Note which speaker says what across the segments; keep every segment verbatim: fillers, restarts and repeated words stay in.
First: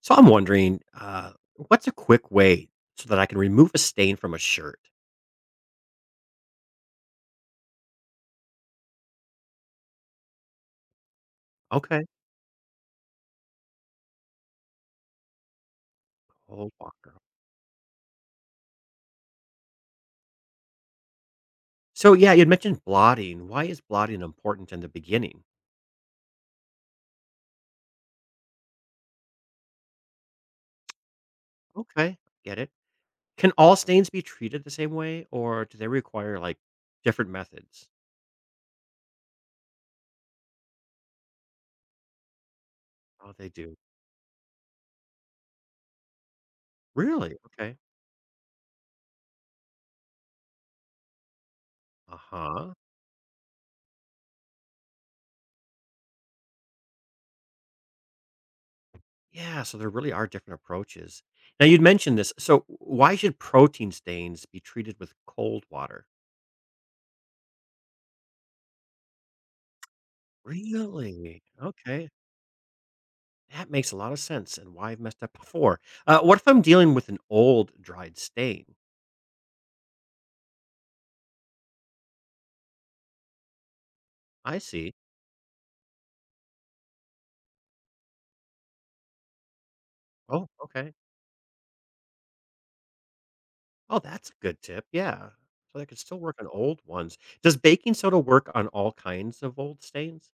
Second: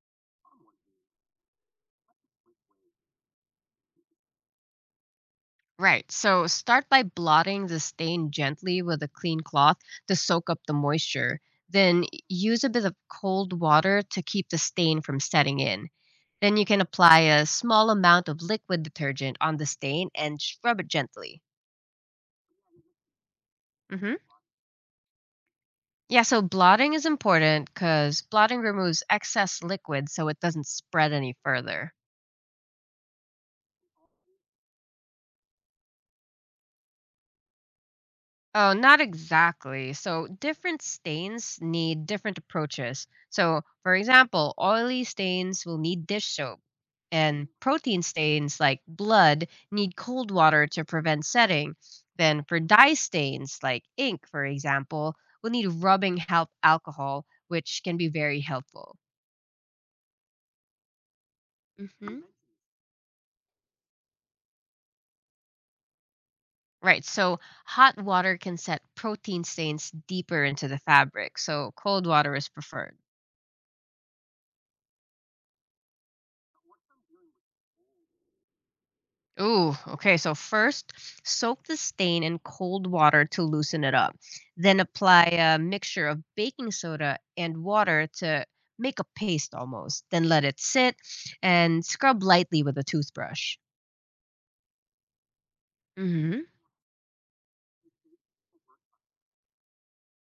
Speaker 1: So I'm wondering, uh, what's a quick way so that I can remove a stain from a shirt?
Speaker 2: Right. So start by blotting the stain gently with a clean cloth to soak up the moisture.
Speaker 1: Okay.
Speaker 2: Then use a bit of cold water to keep the stain from setting in. Then you
Speaker 1: Oh,
Speaker 2: can
Speaker 1: walker.
Speaker 2: apply a small amount of liquid detergent on the stain and scrub it gently.
Speaker 1: So yeah, you mentioned blotting. Why is
Speaker 2: hmm
Speaker 1: blotting important in the beginning?
Speaker 2: Yeah, so blotting is important because blotting removes excess liquid so it doesn't spread any further.
Speaker 1: Okay, get it. Can all stains be treated the same way, or do they require like different methods?
Speaker 2: Oh, not exactly. So different stains need different approaches.
Speaker 1: Oh, they
Speaker 2: So,
Speaker 1: do.
Speaker 2: for example, oily stains will need dish soap,
Speaker 1: Really?
Speaker 2: and
Speaker 1: Okay.
Speaker 2: protein stains like blood need cold water to prevent setting.
Speaker 1: Uh
Speaker 2: Then, for
Speaker 1: huh.
Speaker 2: dye stains like ink, for example, will need rubbing help alcohol, which can be very helpful.
Speaker 1: Yeah. So there really are different approaches. Now you'd mentioned
Speaker 2: hmm
Speaker 1: this. So why should protein stains be treated with cold water?
Speaker 2: Right, so hot water can set protein stains deeper into the fabric,
Speaker 1: Really?
Speaker 2: so cold
Speaker 1: Okay.
Speaker 2: water is preferred.
Speaker 1: That makes a lot of sense and why I've messed up before. Uh, what if I'm dealing with an old dried stain?
Speaker 2: Ooh, okay. So first, soak the stain in cold water to loosen it up.
Speaker 1: I
Speaker 2: Then
Speaker 1: see.
Speaker 2: apply a mixture of baking soda and water to make a paste almost. Then let
Speaker 1: Oh,
Speaker 2: it
Speaker 1: okay.
Speaker 2: sit and scrub lightly with a toothbrush.
Speaker 1: Oh, that's a good tip. Yeah. So I could still work
Speaker 2: hmm
Speaker 1: on old ones. Does baking soda work on all kinds of old stains?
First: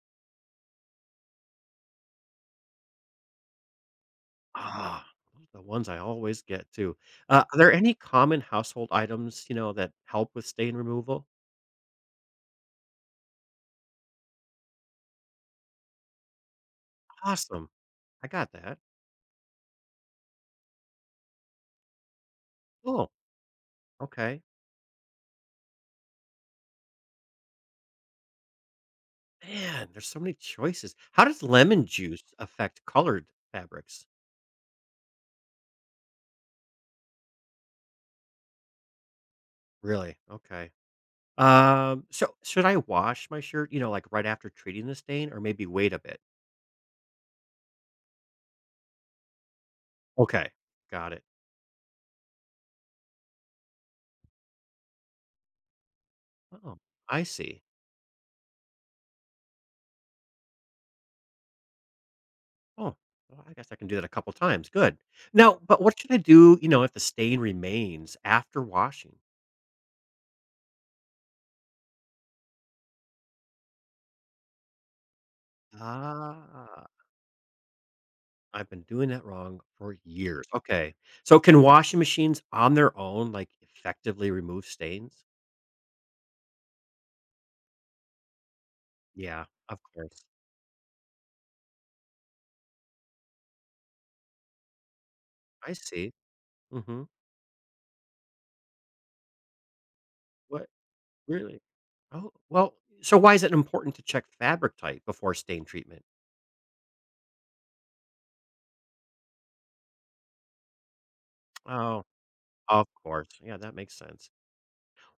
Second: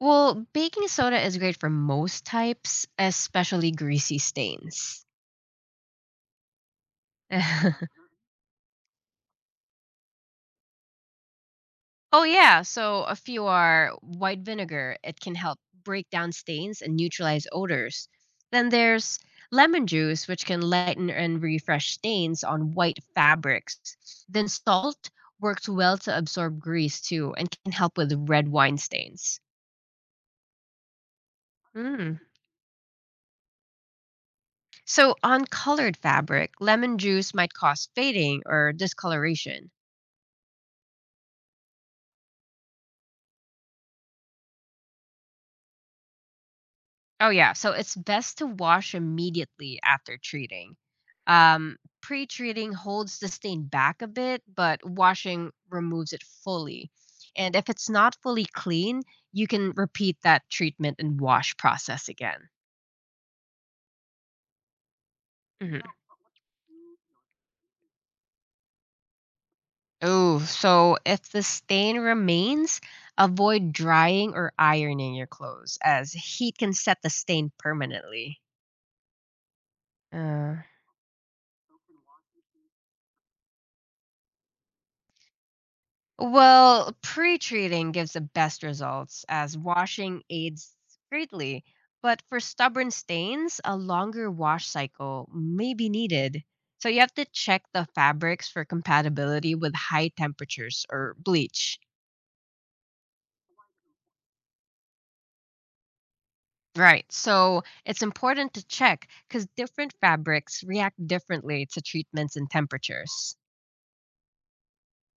Speaker 2: Well, baking soda is great for most types, especially greasy stains.
Speaker 1: Ah, those are the ones I always get too. Uh, are there any common household items, you know, that help with stain removal?
Speaker 2: Oh yeah, so a few are white vinegar. It can help break down stains and neutralize
Speaker 1: Awesome.
Speaker 2: odors.
Speaker 1: I got
Speaker 2: Then
Speaker 1: that.
Speaker 2: there's lemon juice, which can lighten and refresh stains on white
Speaker 1: Oh,
Speaker 2: fabrics.
Speaker 1: okay.
Speaker 2: Then salt works well to absorb grease too and can help with red wine stains.
Speaker 1: Man, there's so many choices. How does lemon
Speaker 2: Mm.
Speaker 1: juice affect colored fabrics?
Speaker 2: So on colored fabric, lemon juice might cause fading or discoloration.
Speaker 1: Really? Okay. Um, so should I wash my shirt, you know, like, right after treating the stain or maybe wait a bit?
Speaker 2: Oh yeah, so it's best to wash immediately after
Speaker 1: Okay,
Speaker 2: treating.
Speaker 1: got it.
Speaker 2: Um, pre-treating holds the stain back a bit, but washing removes it
Speaker 1: Oh,
Speaker 2: fully.
Speaker 1: I
Speaker 2: And
Speaker 1: see.
Speaker 2: if it's not fully clean, you can repeat that treatment and wash process again.
Speaker 1: Oh, well, I guess I can do that a couple times, good. Now, but
Speaker 2: hmm
Speaker 1: what should I do, you know, if the stain remains after washing?
Speaker 2: Oh, so if the stain remains, avoid drying or ironing your clothes as heat can
Speaker 1: Ah,
Speaker 2: set the stain permanently.
Speaker 1: I've been doing that wrong for years.
Speaker 2: Uh.
Speaker 1: Okay. So can washing machines on their own, like, effectively remove stains?
Speaker 2: Well, pre-treating gives the best results
Speaker 1: Yeah,
Speaker 2: as
Speaker 1: of course.
Speaker 2: washing aids greatly, but for stubborn stains, a longer wash cycle may
Speaker 1: I
Speaker 2: be
Speaker 1: see.
Speaker 2: needed. So you
Speaker 1: Mhm.
Speaker 2: have to check the fabrics for compatibility with high
Speaker 1: What?
Speaker 2: temperatures or
Speaker 1: Really?
Speaker 2: bleach.
Speaker 1: Oh, well, so why is it important to check fabric type before stain treatment?
Speaker 2: Right. So it's important to check cuz different fabrics react differently to
Speaker 1: Oh,
Speaker 2: treatments and
Speaker 1: of course.
Speaker 2: temperatures.
Speaker 1: Yeah, that makes sense.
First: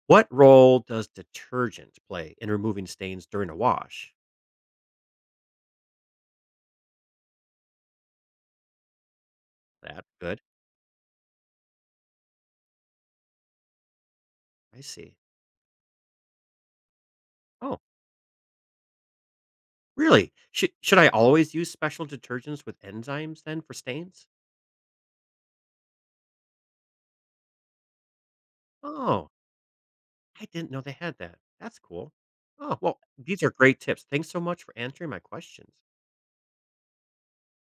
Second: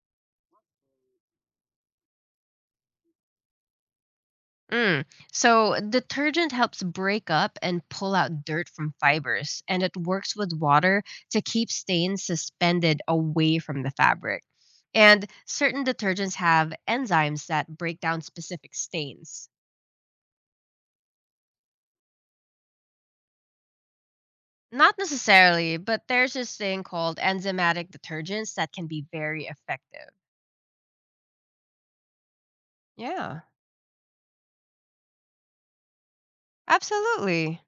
Speaker 1: What role does detergent play in removing stains during a wash?
Speaker 2: Mm. So detergent helps break up and pull out dirt from fibers, and it
Speaker 1: That's
Speaker 2: works
Speaker 1: good.
Speaker 2: with water to keep stains suspended away from the fabric.
Speaker 1: I see.
Speaker 2: And certain detergents have enzymes that
Speaker 1: Oh,
Speaker 2: break down specific stains.
Speaker 1: really? Should should I always use special detergents with enzymes then for stains?
Speaker 2: Not necessarily, but there's this thing called enzymatic detergents that can be
Speaker 1: Oh,
Speaker 2: very effective.
Speaker 1: I didn't know they had that. That's cool. Oh, well, these
Speaker 2: Yeah,
Speaker 1: are great tips. Thanks so much for answering my questions.
Speaker 2: absolutely.